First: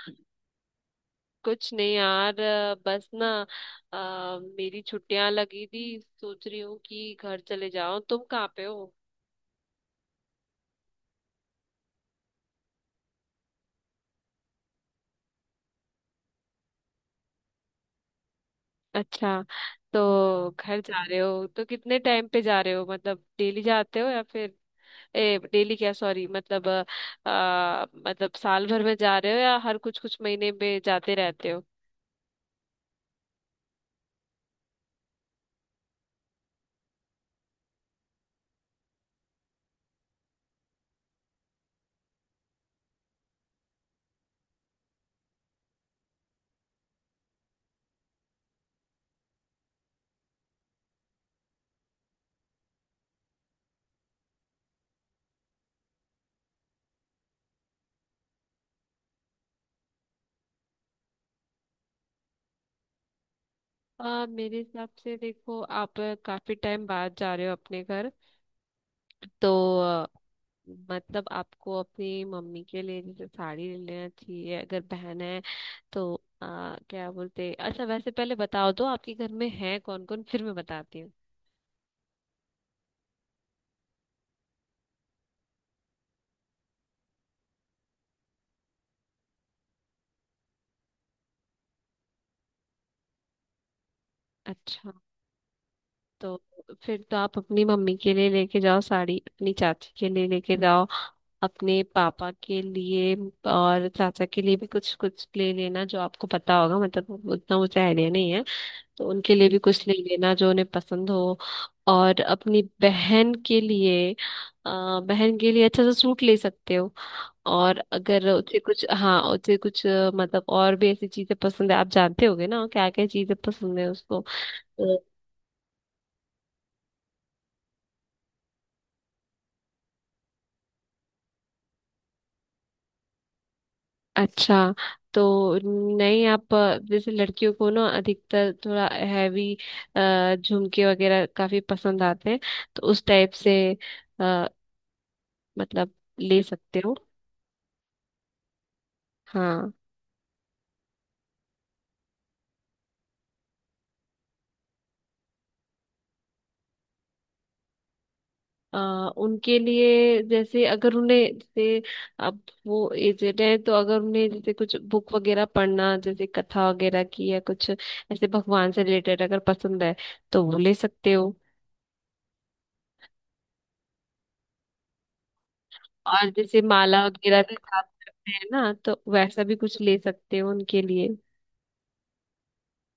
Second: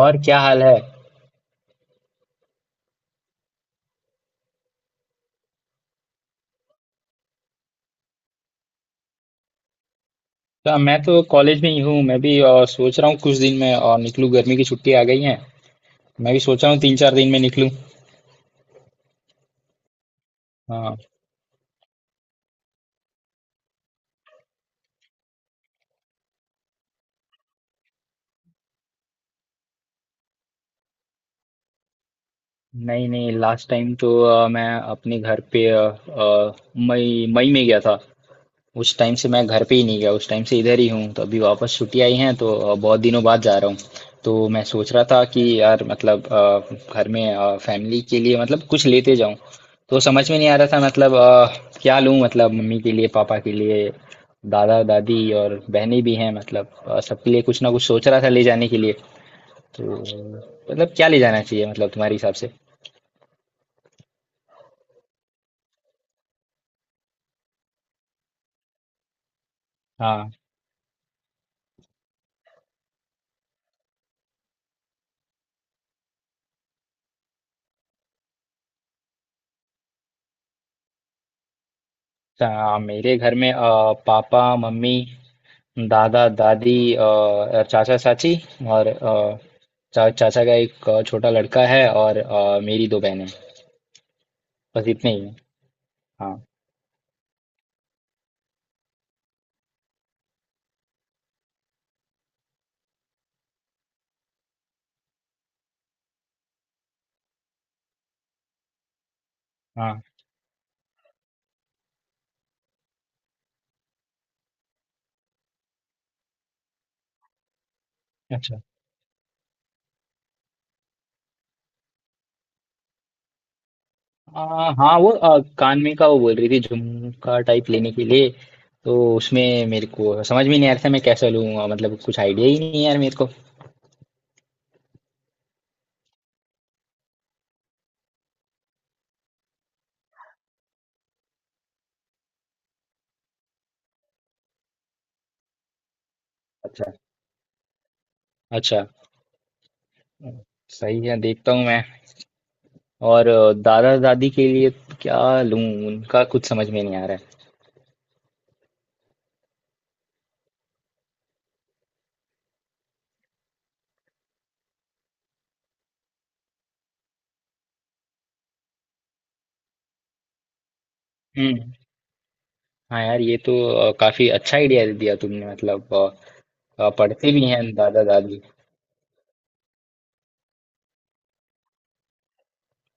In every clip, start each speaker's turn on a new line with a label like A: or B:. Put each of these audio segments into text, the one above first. A: और क्या हाल है?
B: कुछ नहीं यार बस ना। मेरी छुट्टियां लगी थी। सोच रही हूँ कि घर चले जाओ। तुम कहाँ पे हो?
A: तो मैं तो कॉलेज में ही हूँ। मैं भी सोच रहा हूँ कुछ दिन में और निकलूँ, गर्मी की छुट्टी आ गई है। मैं भी सोच रहा हूँ तीन चार दिन में निकलूँ।
B: अच्छा, तो घर
A: हाँ।
B: जा रहे हो तो कितने टाइम पे जा रहे हो? मतलब डेली जाते हो या फिर ए डेली क्या? सॉरी, मतलब मतलब साल भर में जा रहे हो या हर कुछ कुछ महीने में जाते रहते हो?
A: नहीं नहीं, लास्ट टाइम तो मैं अपने घर पे मई मई में गया था। उस टाइम से मैं घर पे ही नहीं गया, उस टाइम से इधर ही हूँ, तो अभी वापस छुट्टी आई हैं तो बहुत दिनों बाद जा रहा हूँ। तो मैं सोच रहा था कि यार, मतलब घर में फैमिली के लिए मतलब कुछ लेते जाऊं। तो समझ में नहीं आ रहा था मतलब क्या लूं, मतलब मम्मी के लिए, पापा के लिए, दादा दादी और बहनें भी हैं, मतलब सबके लिए कुछ ना कुछ सोच रहा था ले जाने के लिए। तो मतलब क्या ले जाना चाहिए, मतलब तुम्हारे हिसाब से?
B: मेरे हिसाब से देखो, आप काफी टाइम बाद जा रहे हो अपने घर, तो
A: हाँ।
B: मतलब आपको अपनी मम्मी के लिए जैसे साड़ी ले लेना चाहिए। अगर बहन है तो आ, क्या बोलते। अच्छा, वैसे पहले बताओ तो आपके घर में है कौन कौन, फिर मैं बताती हूँ।
A: मेरे घर में पापा मम्मी, दादा दादी, और चाचा चाची, और चाचा का एक छोटा लड़का है, और मेरी दो बहनें। बस
B: अच्छा,
A: इतने ही हैं। हाँ।
B: तो फिर तो आप अपनी मम्मी के लिए लेके जाओ साड़ी, अपनी चाची के लिए लेके जाओ, अपने पापा के लिए और चाचा के लिए भी कुछ कुछ ले लेना, जो आपको पता होगा। मतलब उतना मुझे आइडिया नहीं है, तो उनके लिए भी कुछ ले
A: हाँ।
B: लेना जो उन्हें पसंद हो। और अपनी बहन के लिए बहन के लिए अच्छा सा सूट ले सकते हो। और अगर उसे
A: अच्छा।
B: कुछ, हाँ, उसे कुछ मतलब और भी ऐसी चीजें पसंद है, आप जानते होगे ना क्या क्या चीजें पसंद है उसको
A: हाँ,
B: तो।
A: वो कान में का वो बोल रही थी झुमका टाइप लेने के लिए। तो उसमें मेरे को समझ में नहीं आ रहा था मैं कैसा लूँगा, मतलब कुछ आइडिया ही नहीं है यार मेरे को।
B: अच्छा, तो नहीं, आप जैसे लड़कियों को ना अधिकतर थोड़ा हैवी झुमके वगैरह काफी पसंद आते हैं, तो उस टाइप से अ, मतलब ले सकते
A: अच्छा।
B: हो।
A: अच्छा।
B: हाँ,
A: सही है, देखता हूँ मैं। और दादा दादी के लिए क्या लूँ? उनका कुछ समझ में नहीं आ रहा है।
B: अ, उनके लिए जैसे अगर उन्हें जैसे अब वो एजेड है, तो अगर उन्हें जैसे कुछ बुक वगैरह पढ़ना जैसे कथा वगैरह की या कुछ ऐसे भगवान से रिलेटेड अगर पसंद है तो वो ले सकते हो।
A: हम्म। हाँ यार, ये तो काफी अच्छा आइडिया दिया तुमने, मतलब
B: और जैसे माला
A: पढ़ते
B: वगैरह
A: भी
B: भी
A: हैं
B: प्राप्त
A: दादा
B: करते
A: दादी।
B: हैं ना, तो वैसा भी कुछ ले सकते हो उनके लिए।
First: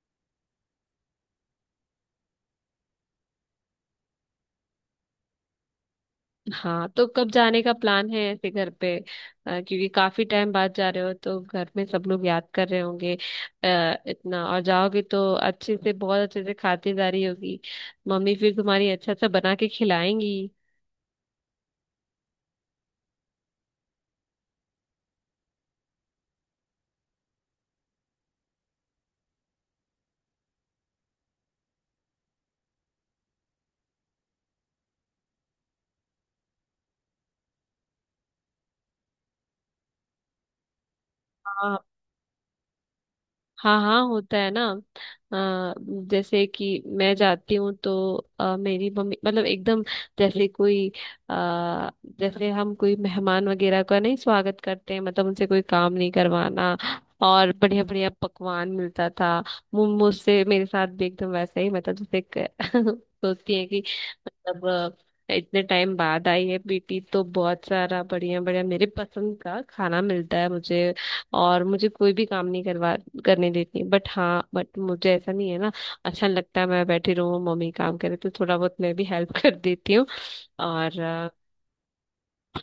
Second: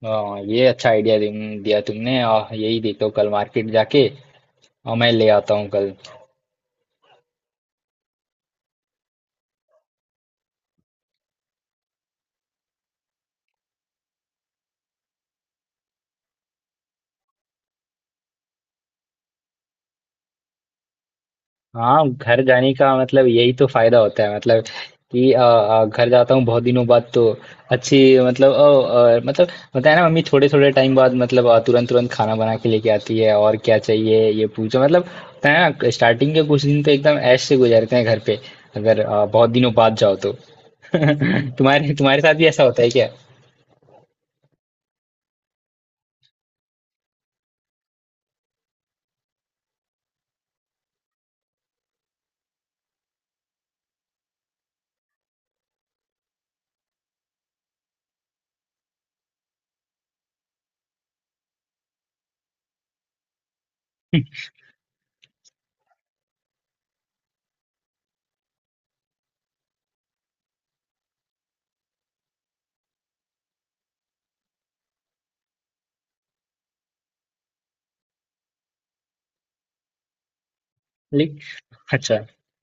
A: अ, ये अच्छा आइडिया दिया तुमने, यही देखो कल मार्केट जाके मैं ले आता हूँ कल।
B: हाँ, तो कब जाने का प्लान है ऐसे घर पे? क्योंकि काफी टाइम बाद जा रहे हो तो घर में सब लोग याद कर रहे होंगे। आ, इतना और जाओगे तो अच्छे से, बहुत अच्छे से खातिरदारी होगी। मम्मी फिर तुम्हारी अच्छा सा बना के खिलाएंगी।
A: हाँ, घर जाने का मतलब यही तो फायदा होता है, मतलब कि घर जाता हूँ बहुत दिनों बाद, तो अच्छी मतलब मतलब होता है ना, मम्मी थोड़े थोड़े टाइम बाद मतलब तुरंत तुरंत खाना बना के लेके आती है और क्या चाहिए ये पूछो, मतलब होता है ना, स्टार्टिंग के कुछ दिन तो एकदम ऐश से गुजरते हैं घर पे, अगर बहुत दिनों बाद जाओ तो। तुम्हारे तुम्हारे साथ भी ऐसा होता है क्या?
B: हाँ हाँ, होता है ना। अ, जैसे कि मैं जाती हूँ तो मेरी मम्मी मतलब एकदम जैसे कोई आ, जैसे हम कोई मेहमान वगैरह का नहीं स्वागत करते हैं, मतलब उनसे कोई काम नहीं करवाना। और बढ़िया बढ़िया पकवान मिलता था। मुझसे, मेरे साथ भी एकदम वैसा ही, मतलब जैसे सोचती है कि मतलब इतने टाइम बाद आई है बेटी तो बहुत सारा बढ़िया बढ़िया मेरे पसंद का खाना मिलता है मुझे। और मुझे कोई भी काम नहीं करवा करने देती है। बट हाँ, बट मुझे ऐसा नहीं है ना, अच्छा लगता है मैं बैठी रहूँ मम्मी काम करे, तो थोड़ा बहुत मैं भी हेल्प कर देती हूँ। और
A: लेकिन- अच्छा।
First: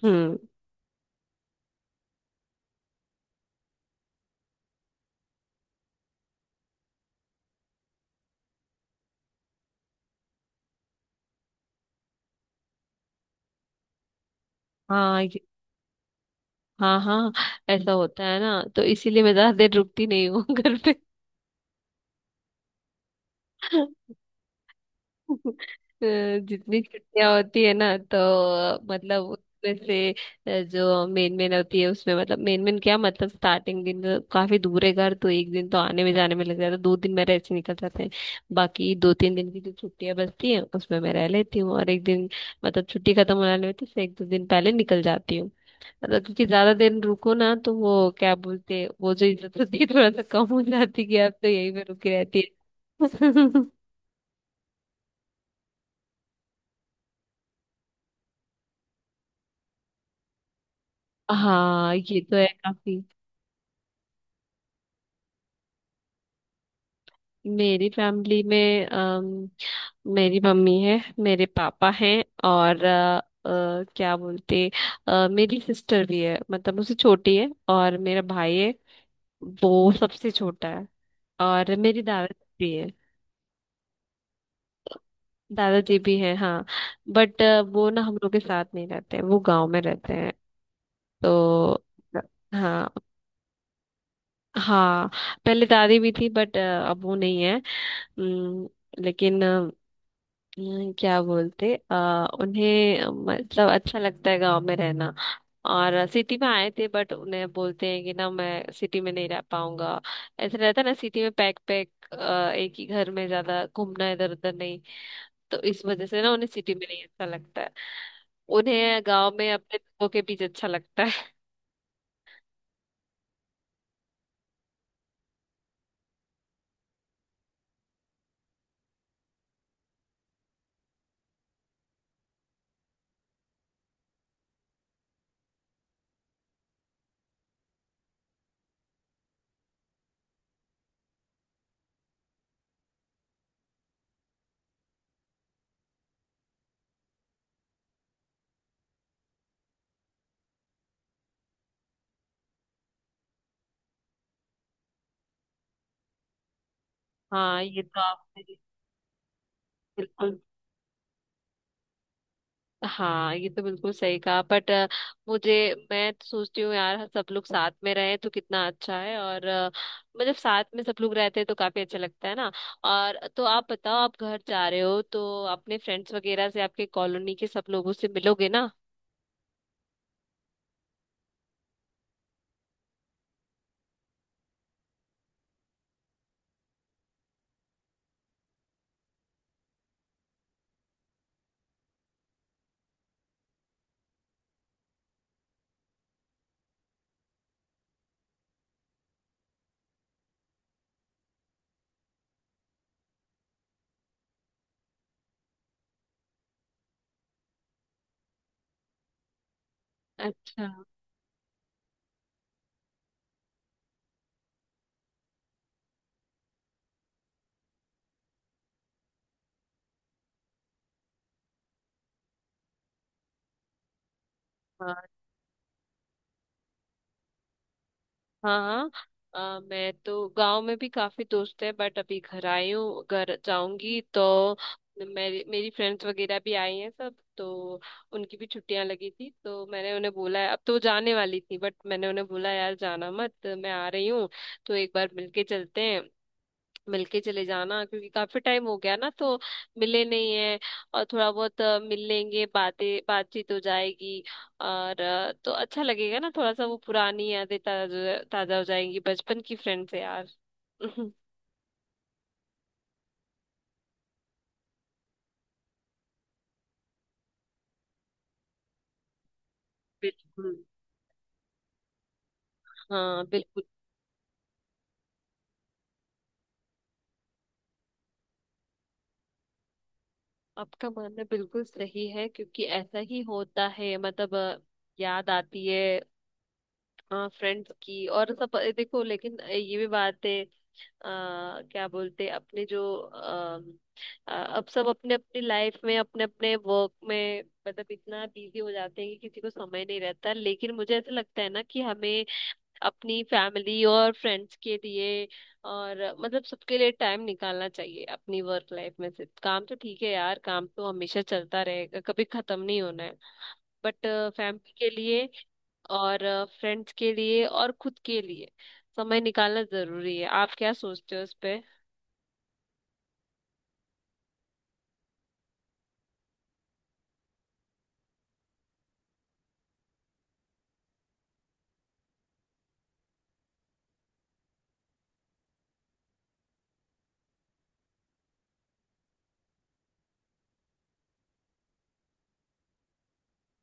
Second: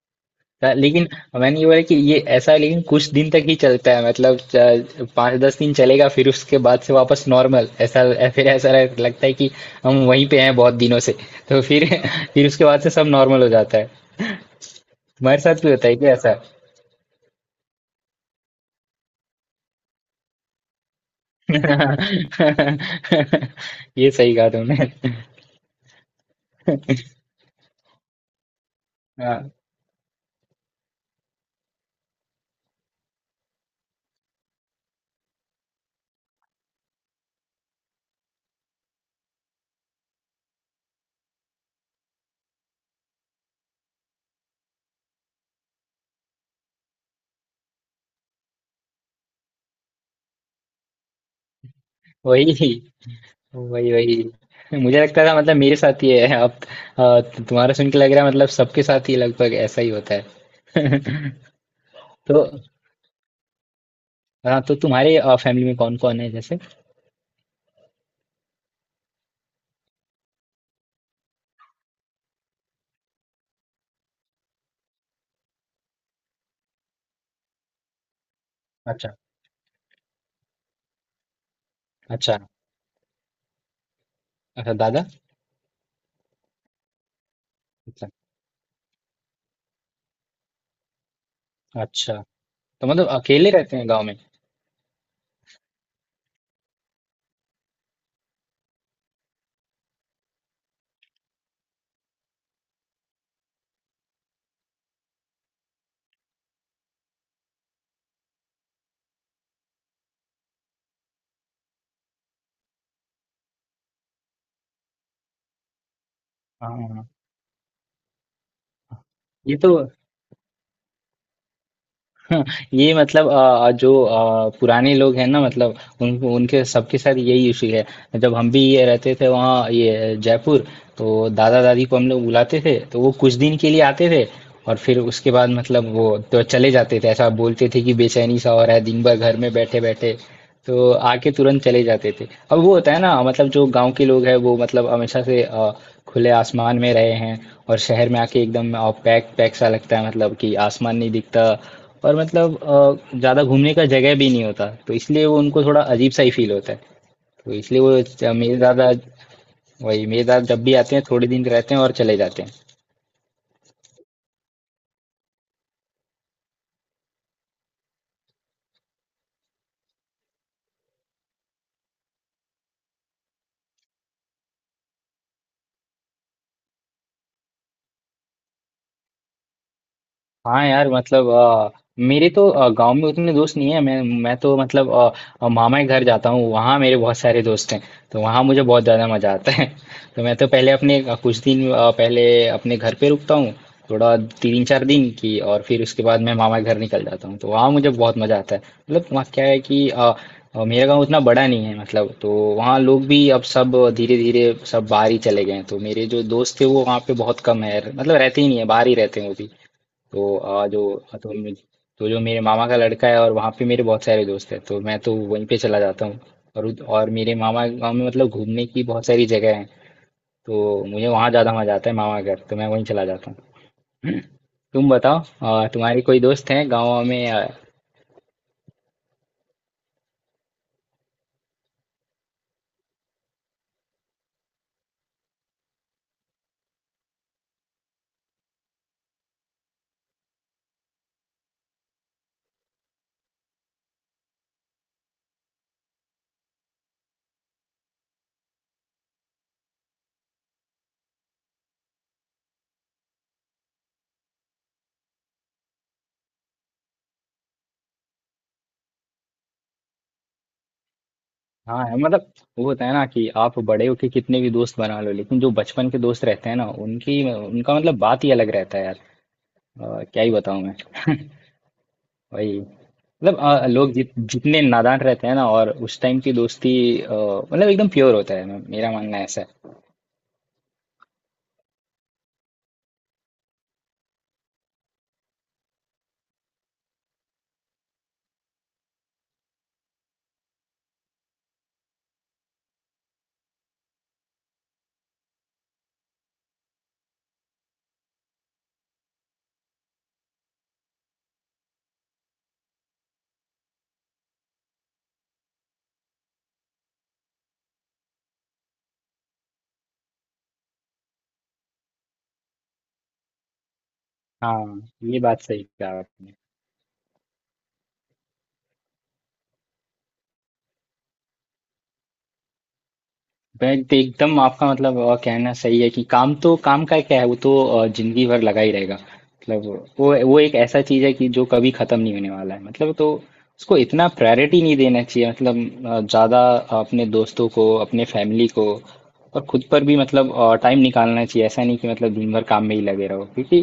B: हम्म।
A: लेकिन मैंने ये बोला कि ये ऐसा है, लेकिन कुछ दिन तक ही चलता है, मतलब पाँच दस दिन चलेगा फिर उसके बाद से वापस नॉर्मल, ऐसा फिर ऐसा लगता है कि हम वहीं पे हैं बहुत दिनों से। तो फिर फिर उसके बाद से सब नॉर्मल हो जाता है।
B: हाँ
A: तुम्हारे साथ भी होता है क्या ऐसा?
B: हाँ हाँ, ऐसा होता है ना, तो इसीलिए मैं ज्यादा देर रुकती नहीं हूँ घर पे।
A: ये सही कहा तुमने।
B: अ, जितनी छुट्टियां होती है ना तो मतलब
A: हाँ।
B: उसमें से जो मेन मेन होती है उसमें, मतलब मेन मेन क्या, मतलब स्टार्टिंग दिन तो काफी दूर है घर, तो एक दिन तो आने में जाने में लग जाता है, दो दिन मेरे ऐसे निकल जाते हैं। बाकी दो तीन दिन की जो छुट्टियां बचती हैं उसमें मैं रह लेती हूँ, और एक दिन मतलब छुट्टी खत्म होने में तो उससे एक दो दिन पहले निकल जाती हूँ। मतलब क्योंकि ज्यादा दिन रुको ना तो वो क्या बोलते हैं, वो जो इज्जत होती है थोड़ा सा कम हो जाती है कि आप तो यहीं पे रुकी रहती
A: वही,
B: है।
A: वही, वही, मुझे लगता था मतलब मेरे साथ ही है अब, अ, तुम्हारा सुन के लग रहा है मतलब सबके साथ ही लगभग ऐसा ही होता है।
B: हाँ, ये तो
A: तो
B: है काफी।
A: हाँ, तो तुम्हारे फैमिली में कौन कौन है जैसे?
B: मेरी फैमिली में मेरी मम्मी है, मेरे पापा हैं, और क्या बोलते, मेरी सिस्टर भी है, मतलब मुझसे छोटी है, और मेरा भाई है,
A: अच्छा।
B: वो सबसे छोटा है। और मेरी
A: अच्छा।
B: दादाजी भी है।
A: अच्छा दादा।
B: दादाजी भी हैं, हाँ। बट वो ना
A: अच्छा।
B: हम लोग के साथ नहीं रहते, वो गांव में रहते हैं तो।
A: अच्छा। तो
B: हाँ।
A: मतलब अकेले रहते हैं गाँव में?
B: हाँ, पहले दादी भी थी बट अब वो नहीं है। अम, लेकिन क्या बोलते, आ, उन्हें मतलब अच्छा लगता है गांव में रहना। और सिटी में आए थे बट उन्हें, बोलते हैं कि ना मैं सिटी में नहीं रह पाऊंगा। ऐसा रहता है ना सिटी में, पैक पैक, एक ही घर में, ज्यादा घूमना इधर उधर नहीं, तो इस वजह से ना उन्हें
A: हाँ।
B: सिटी में
A: हाँ,
B: नहीं
A: हाँ।
B: अच्छा लगता है। उन्हें गांव में
A: ये तो
B: अपने लोगों के बीच अच्छा लगता है।
A: हाँ, ये मतलब जो पुराने लोग हैं ना, मतलब उन उनके सबके साथ यही इशू है। जब हम भी ये रहते थे वहाँ, ये जयपुर, तो दादा दादी को हम लोग बुलाते थे तो वो कुछ दिन के लिए आते थे, और फिर उसके बाद मतलब वो तो चले जाते थे, ऐसा बोलते थे कि बेचैनी सा हो रहा है दिन भर घर में बैठे बैठे, तो आके तुरंत चले जाते थे। अब वो होता है ना, मतलब जो गांव के लोग हैं वो मतलब हमेशा से खुले आसमान में रहे हैं, और शहर में आके एकदम पैक पैक सा लगता है, मतलब कि आसमान नहीं दिखता, और मतलब ज़्यादा घूमने का जगह भी नहीं होता, तो इसलिए वो उनको थोड़ा अजीब सा ही फील होता है। तो
B: हाँ
A: इसलिए
B: ये तो
A: वो
B: आपने,
A: मेरे दादा, वही मेरे
B: बिल्कुल,
A: दादा जब भी आते हैं थोड़े दिन रहते हैं और चले जाते हैं।
B: हाँ ये तो बिल्कुल सही कहा। बट मुझे, मैं तो सोचती हूँ यार सब लोग साथ में रहें तो कितना अच्छा है। और मतलब साथ में सब लोग रहते हैं तो काफी अच्छा लगता है ना। और तो आप बताओ, आप घर जा रहे हो तो अपने फ्रेंड्स वगैरह से, आपके कॉलोनी के सब लोगों से मिलोगे ना?
A: हाँ यार, मतलब मेरे तो गांव में उतने दोस्त नहीं है, मैं तो मतलब मामा के घर जाता हूँ, वहाँ मेरे बहुत सारे दोस्त हैं, तो वहाँ मुझे बहुत ज़्यादा मज़ा आता है। तो मैं तो पहले अपने कुछ दिन पहले अपने घर पे रुकता हूँ थोड़ा तीन चार दिन की, और फिर उसके बाद मैं मामा के घर निकल जाता हूँ तो वहाँ मुझे बहुत मज़ा आता है। मतलब वहाँ क्या है कि मेरा गांव उतना बड़ा नहीं है मतलब, तो वहाँ लोग भी अब सब धीरे धीरे सब बाहर ही चले गए हैं, तो मेरे जो दोस्त थे वो वहाँ पे बहुत कम है, मतलब रहते ही नहीं है बाहर ही रहते हैं वो भी। तो आ
B: अच्छा।
A: जो हाँ, तो मुझे, तो जो मेरे मामा का लड़का है और वहाँ पे मेरे बहुत सारे दोस्त हैं तो मैं तो वहीं पे चला जाता हूँ। और और मेरे मामा के गाँव में मतलब घूमने की बहुत सारी जगह है, तो मुझे वहाँ ज़्यादा मज़ा आता है, मामा घर तो मैं वहीं चला जाता हूँ। तुम
B: हाँ
A: बताओ, तुम्हारे कोई दोस्त हैं गाँव में
B: हाँ, हाँ मैं तो गांव में भी काफी दोस्त है। बट अभी घर आई हूँ, घर जाऊंगी तो मेरी मेरी फ्रेंड्स वगैरह भी आई हैं सब तो, उनकी भी छुट्टियां लगी थी तो मैंने उन्हें बोला है। अब तो वो जाने वाली थी बट मैंने उन्हें बोला यार जाना मत, मैं आ रही हूँ, तो एक बार मिलके चलते हैं, मिलके चले जाना। क्योंकि काफी टाइम हो गया ना, तो मिले नहीं है, और थोड़ा बहुत मिल लेंगे, बातें बातचीत हो जाएगी। और तो अच्छा लगेगा ना, थोड़ा सा वो पुरानी यादें ताजा ताजा हो जाएंगी बचपन की फ्रेंड से यार।
A: हाँ है, मतलब वो होता है ना कि आप बड़े होके कितने भी दोस्त बना लो लेकिन जो बचपन के दोस्त रहते हैं ना उनकी उनका मतलब बात ही अलग रहता है यार। क्या ही
B: बिल्कुल।
A: बताऊँ मैं। वही
B: हाँ
A: मतलब
B: बिल्कुल,
A: लोग जितने नादान रहते हैं ना, और उस टाइम की दोस्ती मतलब एकदम प्योर होता है, मेरा मानना ऐसा है।
B: आपका मानना बिल्कुल सही है, क्योंकि ऐसा ही होता है। मतलब याद आती है हाँ फ्रेंड्स की। और सब देखो, लेकिन ये भी बात है, आ, क्या बोलते हैं, अपने जो अब सब अपने अपनी लाइफ में, अपने अपने वर्क में, मतलब इतना बिजी हो जाते हैं कि किसी को समय नहीं रहता। लेकिन मुझे ऐसा लगता है ना कि हमें अपनी फैमिली और फ्रेंड्स के लिए और मतलब सबके लिए टाइम निकालना चाहिए अपनी वर्क लाइफ में से। काम तो ठीक है यार, काम तो हमेशा चलता रहेगा, कभी खत्म नहीं होना है। बट फैमिली
A: हाँ,
B: के
A: ये
B: लिए
A: बात सही कहा
B: और
A: आपने।
B: फ्रेंड्स के लिए और खुद के लिए समय निकालना जरूरी है। आप क्या सोचते हो इस पे?
A: बट एकदम आपका मतलब कहना सही है कि काम तो काम का क्या है, वो तो जिंदगी भर लगा ही रहेगा, मतलब वो एक ऐसा चीज है कि जो कभी खत्म नहीं होने वाला है, मतलब तो उसको इतना प्रायोरिटी नहीं देना चाहिए, मतलब ज्यादा, अपने दोस्तों को अपने फैमिली को और खुद पर भी मतलब टाइम निकालना चाहिए, ऐसा नहीं कि मतलब दिन भर काम में ही लगे रहो, क्योंकि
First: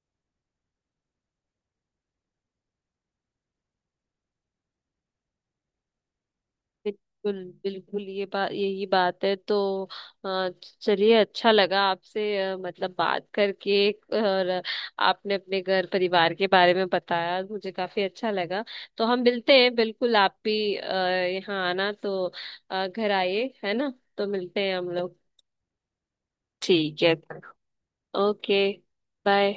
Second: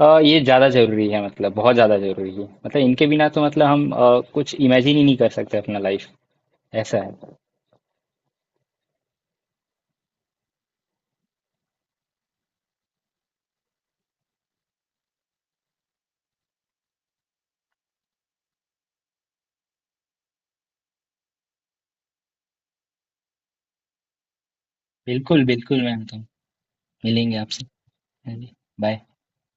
A: ये ज्यादा जरूरी है, मतलब बहुत ज्यादा जरूरी है, मतलब इनके बिना तो मतलब हम कुछ इमेजिन ही नहीं कर सकते अपना लाइफ, ऐसा है।
B: बिल्कुल बिल्कुल, ये बात, यही बात है तो अ, चलिए, अच्छा लगा आपसे मतलब बात करके। और आपने अपने घर परिवार के बारे में बताया, मुझे काफी अच्छा लगा। तो हम मिलते हैं, बिल्कुल। आप भी यहाँ आना तो घर आइए, है ना, तो मिलते हैं हम लोग।
A: बिल्कुल बिल्कुल मैम, तो
B: ठीक है।
A: मिलेंगे आपसे। है नहीं।
B: ओके।
A: बाय।
B: बाय।